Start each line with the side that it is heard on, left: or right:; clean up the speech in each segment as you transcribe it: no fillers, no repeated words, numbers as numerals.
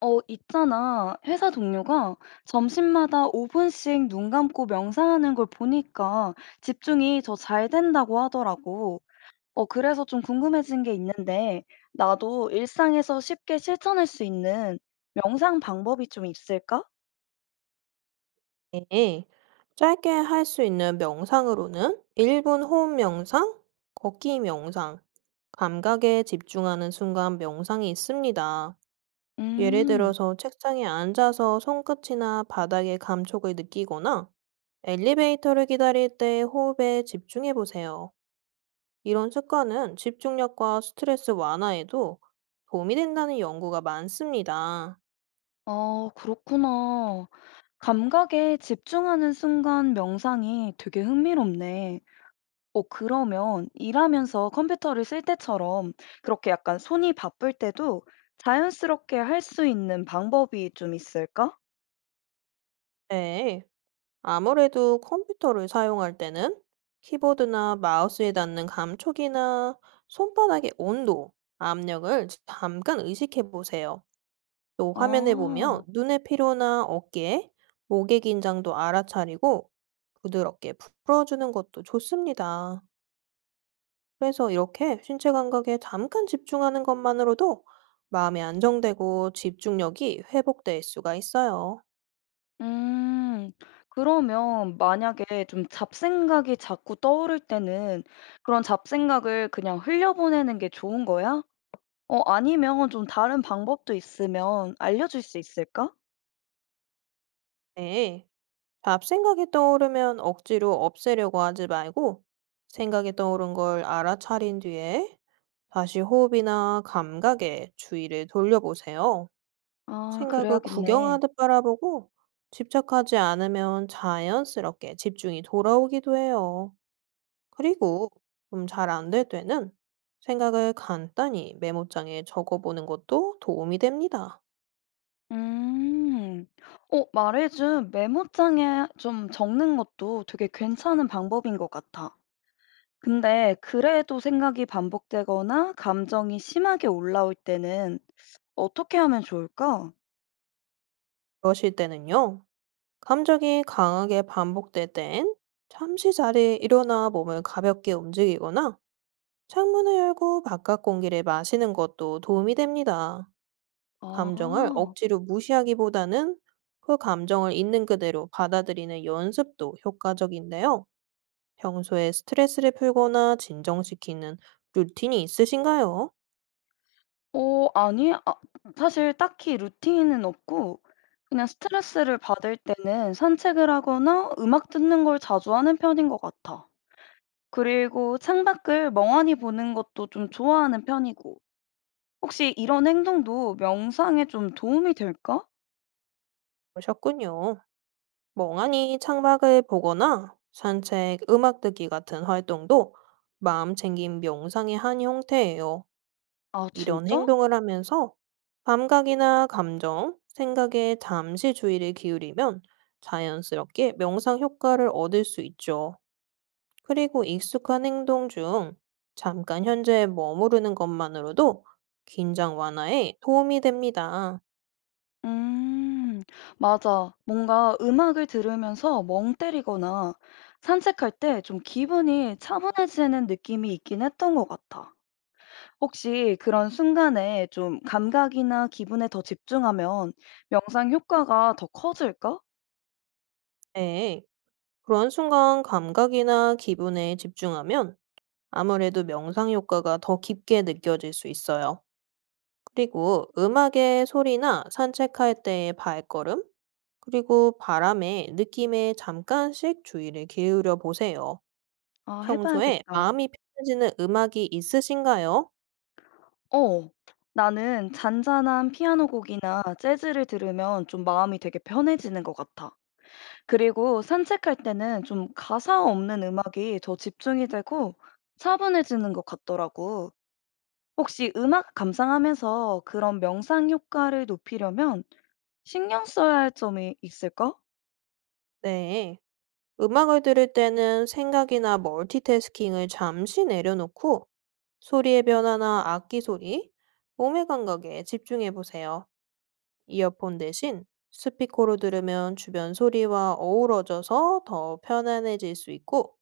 left: 있잖아. 회사 동료가 점심마다 5분씩 눈 감고 명상하는 걸 보니까 집중이 더 잘 된다고 하더라고. 그래서 좀 궁금해진 게 있는데, 나도 일상에서 쉽게 실천할 수 있는 명상 방법이 좀 있을까?
right: 네, 짧게 할 수 있는 명상으로는 1분 호흡 명상, 걷기 명상, 감각에 집중하는 순간 명상이 있습니다. 예를
left: 음,
right: 들어서 책상에 앉아서 손끝이나 바닥의 감촉을 느끼거나 엘리베이터를 기다릴 때 호흡에 집중해 보세요. 이런 습관은 집중력과 스트레스 완화에도 도움이 된다는 연구가 많습니다.
left: 아, 그렇구나. 감각에 집중하는 순간 명상이 되게 흥미롭네. 그러면 일하면서 컴퓨터를 쓸 때처럼 그렇게 약간 손이 바쁠 때도 자연스럽게 할 수 있는 방법이 좀 있을까?
right: 네. 아무래도 컴퓨터를 사용할 때는 키보드나 마우스에 닿는 감촉이나 손바닥의 온도, 압력을 잠깐 의식해 보세요. 또 화면에 보면
left: 아,
right: 눈의 피로나 어깨, 목의 긴장도 알아차리고 부드럽게 풀어주는 것도 좋습니다. 그래서 이렇게 신체 감각에 잠깐 집중하는 것만으로도 마음이 안정되고 집중력이 회복될 수가 있어요.
left: 음, 그러면 만약에 좀 잡생각이 자꾸 떠오를 때는 그런 잡생각을 그냥 흘려보내는 게 좋은 거야? 아니면 좀 다른 방법도 있으면 알려줄 수 있을까?
right: 네. 잡생각이 떠오르면 억지로 없애려고 하지 말고 생각이 떠오른 걸 알아차린 뒤에 다시 호흡이나 감각에 주의를 돌려보세요.
left: 아,
right: 생각을
left: 그래야겠네.
right: 구경하듯 바라보고 집착하지 않으면 자연스럽게 집중이 돌아오기도 해요. 그리고 좀 잘 안 될 때는 생각을 간단히 메모장에 적어보는 것도 도움이 됩니다.
left: 음. 어 말해준 메모장에 좀 적는 것도 되게 괜찮은 방법인 것 같아. 근데 그래도 생각이 반복되거나 감정이 심하게 올라올 때는 어떻게 하면 좋을까?
right: 그러실 때는요. 감정이 강하게 반복될 땐 잠시 자리에 일어나 몸을 가볍게 움직이거나 창문을 열고 바깥 공기를 마시는 것도 도움이 됩니다. 감정을
left: 아.
right: 억지로 무시하기보다는 그 감정을 있는 그대로 받아들이는 연습도 효과적인데요. 평소에 스트레스를 풀거나 진정시키는 루틴이 있으신가요?
left: 어 아니 아 사실 딱히 루틴은 없고 그냥 스트레스를 받을 때는 산책을 하거나 음악 듣는 걸 자주 하는 편인 것 같아. 그리고 창밖을 멍하니 보는 것도 좀 좋아하는 편이고. 혹시 이런 행동도 명상에 좀 도움이 될까?
right: 그러셨군요. 멍하니 창밖을 보거나 산책, 음악 듣기 같은 활동도 마음 챙김 명상의 한 형태예요.
left: 아
right: 이런
left: 진짜?
right: 행동을 하면서 감각이나 감정, 생각에 잠시 주의를 기울이면 자연스럽게 명상 효과를 얻을 수 있죠. 그리고 익숙한 행동 중 잠깐 현재에 머무르는 것만으로도 긴장 완화에 도움이 됩니다.
left: 음. 맞아. 뭔가 음악을 들으면서 멍 때리거나 산책할 때 좀 기분이 차분해지는 느낌이 있긴 했던 것 같아. 혹시 그런 순간에 좀 감각이나 기분에 더 집중하면 명상 효과가 더 커질까?
right: 네, 그런 순간 감각이나 기분에 집중하면 아무래도 명상 효과가 더 깊게 느껴질 수 있어요. 그리고 음악의 소리나 산책할 때의 발걸음, 그리고 바람의 느낌에 잠깐씩 주의를 기울여 보세요.
left: 아 해
right: 평소에
left: 봐야겠다.
right: 마음이 편해지는 음악이 있으신가요?
left: 어. 나는 잔잔한 피아노 곡이나 재즈를 들으면 좀 마음이 되게 편해지는 것 같아. 그리고 산책할 때는 좀 가사 없는 음악이 더 집중이 되고 차분해지는 것 같더라고. 혹시 음악 감상하면서 그런 명상 효과를 높이려면 신경 써야 할 점이 있을까?
right: 네. 음악을 들을 때는 생각이나 멀티태스킹을 잠시 내려놓고 소리의 변화나 악기 소리, 몸의 감각에 집중해 보세요. 이어폰 대신 스피커로 들으면 주변 소리와 어우러져서 더 편안해질 수 있고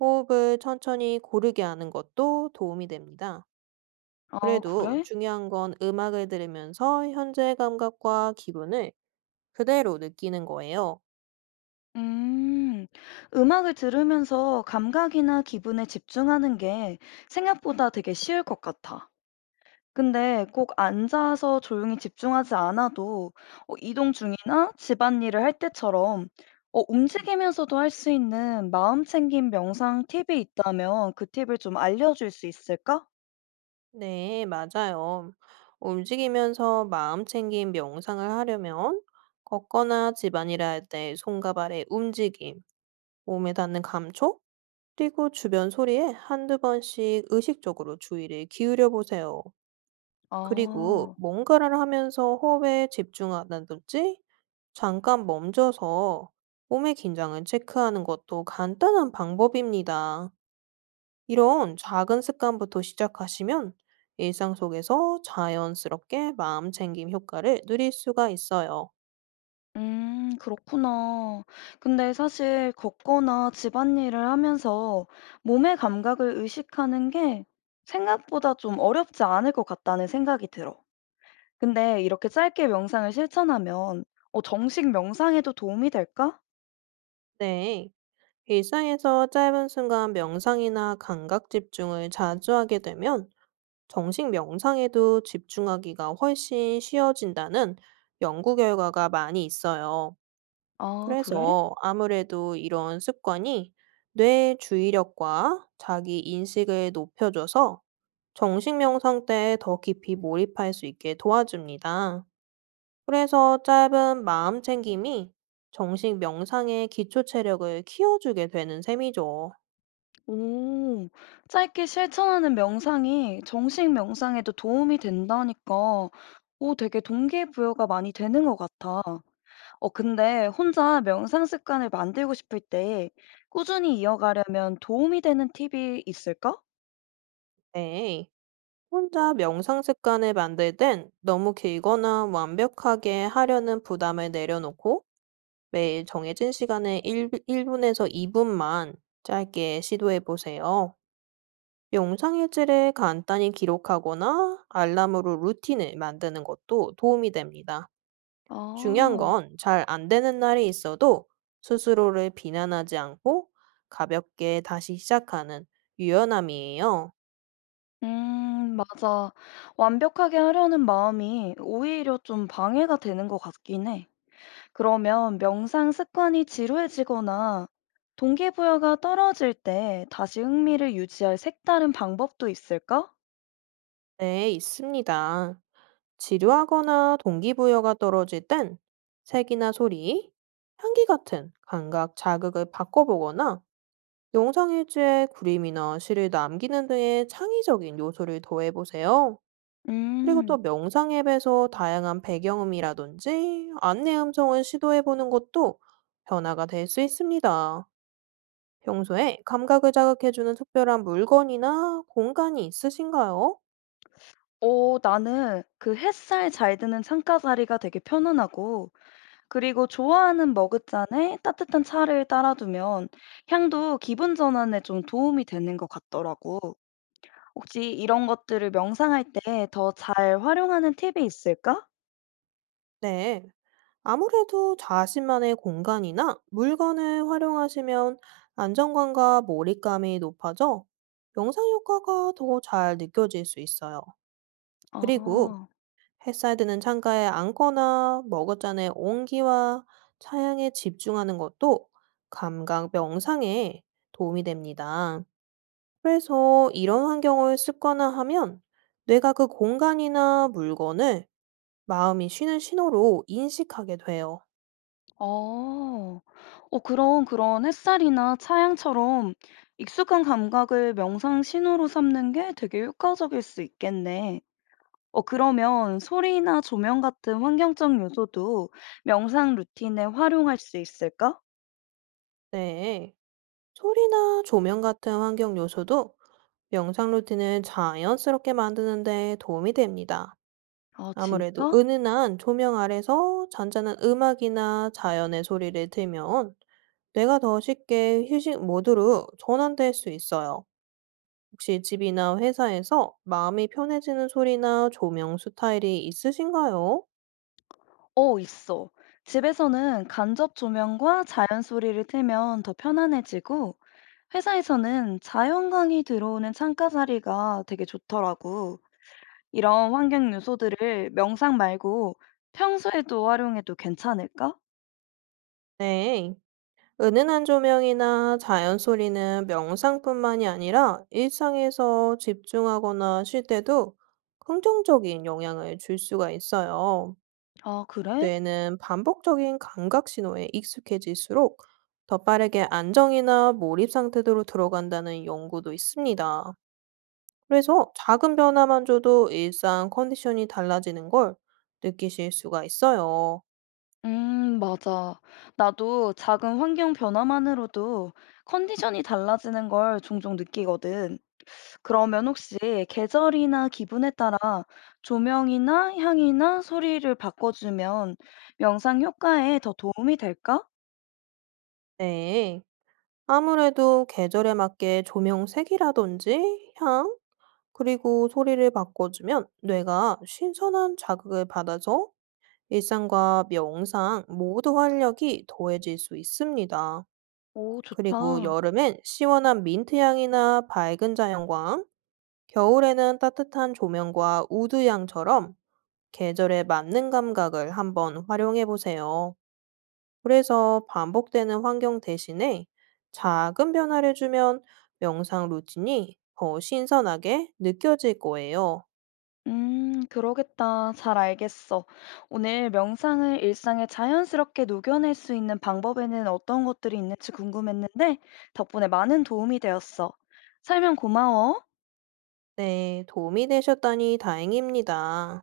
right: 호흡을 천천히 고르게 하는 것도 도움이 됩니다.
left: 아,
right: 그래도
left: 그래?
right: 중요한 건 음악을 들으면서 현재 감각과 기분을 그대로 느끼는 거예요.
left: 음, 음악을 들으면서 감각이나 기분에 집중하는 게 생각보다 되게 쉬울 것 같아. 근데 꼭 앉아서 조용히 집중하지 않아도 이동 중이나 집안일을 할 때처럼 움직이면서도 할 수 있는 마음 챙김 명상 팁이 있다면 그 팁을 좀 알려줄 수 있을까?
right: 네, 맞아요. 움직이면서 마음 챙김 명상을 하려면 걷거나 집안일을 할 때 손과 발의 움직임, 몸에 닿는 감촉, 그리고 주변 소리에 한두 번씩 의식적으로 주의를 기울여 보세요. 그리고
left: 아,
right: 뭔가를 하면서 호흡에 집중하다든지 잠깐 멈춰서 몸의 긴장을 체크하는 것도 간단한 방법입니다. 이런 작은 습관부터 시작하시면 일상 속에서 자연스럽게 마음 챙김 효과를 누릴 수가 있어요.
left: 그렇구나. 근데 사실 걷거나 집안일을 하면서 몸의 감각을 의식하는 게 생각보다 좀 어렵지 않을 것 같다는 생각이 들어. 근데 이렇게 짧게 명상을 실천하면 어 정식 명상에도 도움이 될까?
right: 네. 일상에서 짧은 순간 명상이나 감각 집중을 자주 하게 되면 정식 명상에도 집중하기가 훨씬 쉬워진다는 연구 결과가 많이 있어요.
left: 아, 그래?
right: 그래서 아무래도 이런 습관이 뇌의 주의력과 자기 인식을 높여줘서 정식 명상 때 더 깊이 몰입할 수 있게 도와줍니다. 그래서 짧은 마음 챙김이 정식 명상의 기초 체력을 키워주게 되는 셈이죠.
left: 오, 짧게 실천하는 명상이 정식 명상에도 도움이 된다니까. 오, 되게 동기부여가 많이 되는 것 같아. 근데 혼자 명상 습관을 만들고 싶을 때 꾸준히 이어가려면 도움이 되는 팁이 있을까?
right: 네. 혼자 명상 습관을 만들 땐 너무 길거나 완벽하게 하려는 부담을 내려놓고 매일 정해진 시간에 1분에서 2분만 짧게 시도해 보세요. 명상 일지를 간단히 기록하거나 알람으로 루틴을 만드는 것도 도움이 됩니다. 중요한
left: 아,
right: 건 잘 안 되는 날이 있어도 스스로를 비난하지 않고 가볍게 다시 시작하는 유연함이에요.
left: 맞아. 완벽하게 하려는 마음이 오히려 좀 방해가 되는 것 같긴 해. 그러면 명상 습관이 지루해지거나 동기부여가 떨어질 때 다시 흥미를 유지할 색다른 방법도 있을까?
right: 네, 있습니다. 지루하거나 동기부여가 떨어질 땐 색이나 소리, 향기 같은 감각 자극을 바꿔보거나 영상 일지에 그림이나 시를 남기는 등의 창의적인 요소를 더해보세요. 그리고 또
left: 음,
right: 명상 앱에서 다양한 배경음이라든지 안내 음성을 시도해보는 것도 변화가 될 수 있습니다. 평소에 감각을 자극해주는 특별한 물건이나 공간이 있으신가요?
left: 어, 나는 그 햇살 잘 드는 창가 자리가 되게 편안하고, 그리고 좋아하는 머그잔에 따뜻한 차를 따라두면 향도 기분 전환에 좀 도움이 되는 것 같더라고. 혹시 이런 것들을 명상할 때 더 잘 활용하는 팁이 있을까?
right: 네. 아무래도 자신만의 공간이나 물건을 활용하시면 안정감과 몰입감이 높아져 영상 효과가 더 잘 느껴질 수 있어요. 그리고
left: 아.
right: 햇살 드는 창가에 앉거나 머그잔의 온기와 차양에 집중하는 것도 감각 명상에 도움이 됩니다. 그래서 이런 환경을 습관화 하면 뇌가 그 공간이나 물건을 마음이 쉬는 신호로 인식하게 돼요.
left: 어. 어 그럼 그런 햇살이나 차양처럼 익숙한 감각을 명상 신호로 삼는 게 되게 효과적일 수 있겠네. 어 그러면 소리나 조명 같은 환경적 요소도 명상 루틴에 활용할 수 있을까?
right: 네. 소리나 조명 같은 환경 요소도 명상 루틴을 자연스럽게 만드는 데 도움이 됩니다.
left: 아
right: 아무래도
left: 진짜?
right: 은은한 조명 아래서 잔잔한 음악이나 자연의 소리를 틀면 뇌가 더 쉽게 휴식 모드로 전환될 수 있어요. 혹시 집이나 회사에서 마음이 편해지는 소리나 조명 스타일이 있으신가요?
left: 어 있어. 집에서는 간접 조명과 자연 소리를 틀면 더 편안해지고 회사에서는 자연광이 들어오는 창가 자리가 되게 좋더라고. 이런 환경 요소들을 명상 말고 평소에도 활용해도 괜찮을까?
right: 네. 은은한 조명이나 자연 소리는 명상뿐만이 아니라 일상에서 집중하거나 쉴 때도 긍정적인 영향을 줄 수가 있어요.
left: 아, 그래?
right: 뇌는 반복적인 감각 신호에 익숙해질수록 더 빠르게 안정이나 몰입 상태로 들어간다는 연구도 있습니다. 그래서 작은 변화만 줘도 일상 컨디션이 달라지는 걸 느끼실 수가 있어요.
left: 맞아. 나도 작은 환경 변화만으로도 컨디션이 달라지는 걸 종종 느끼거든. 그러면 혹시 계절이나 기분에 따라 조명이나 향이나 소리를 바꿔주면 명상 효과에 더 도움이 될까?
right: 네. 아무래도 계절에 맞게 조명색이라든지 향, 그리고 소리를 바꿔주면 뇌가 신선한 자극을 받아서 일상과 명상 모두 활력이 더해질 수 있습니다.
left: 오,
right: 그리고
left: 좋다.
right: 여름엔 시원한 민트향이나 밝은 자연광, 겨울에는 따뜻한 조명과 우드향처럼 계절에 맞는 감각을 한번 활용해 보세요. 그래서 반복되는 환경 대신에 작은 변화를 주면 명상 루틴이 더 신선하게 느껴질 거예요.
left: 그러겠다. 잘 알겠어. 오늘 명상을 일상에 자연스럽게 녹여낼 수 있는 방법에는 어떤 것들이 있는지 궁금했는데, 덕분에 많은 도움이 되었어. 설명 고마워.
right: 네, 도움이 되셨다니 다행입니다.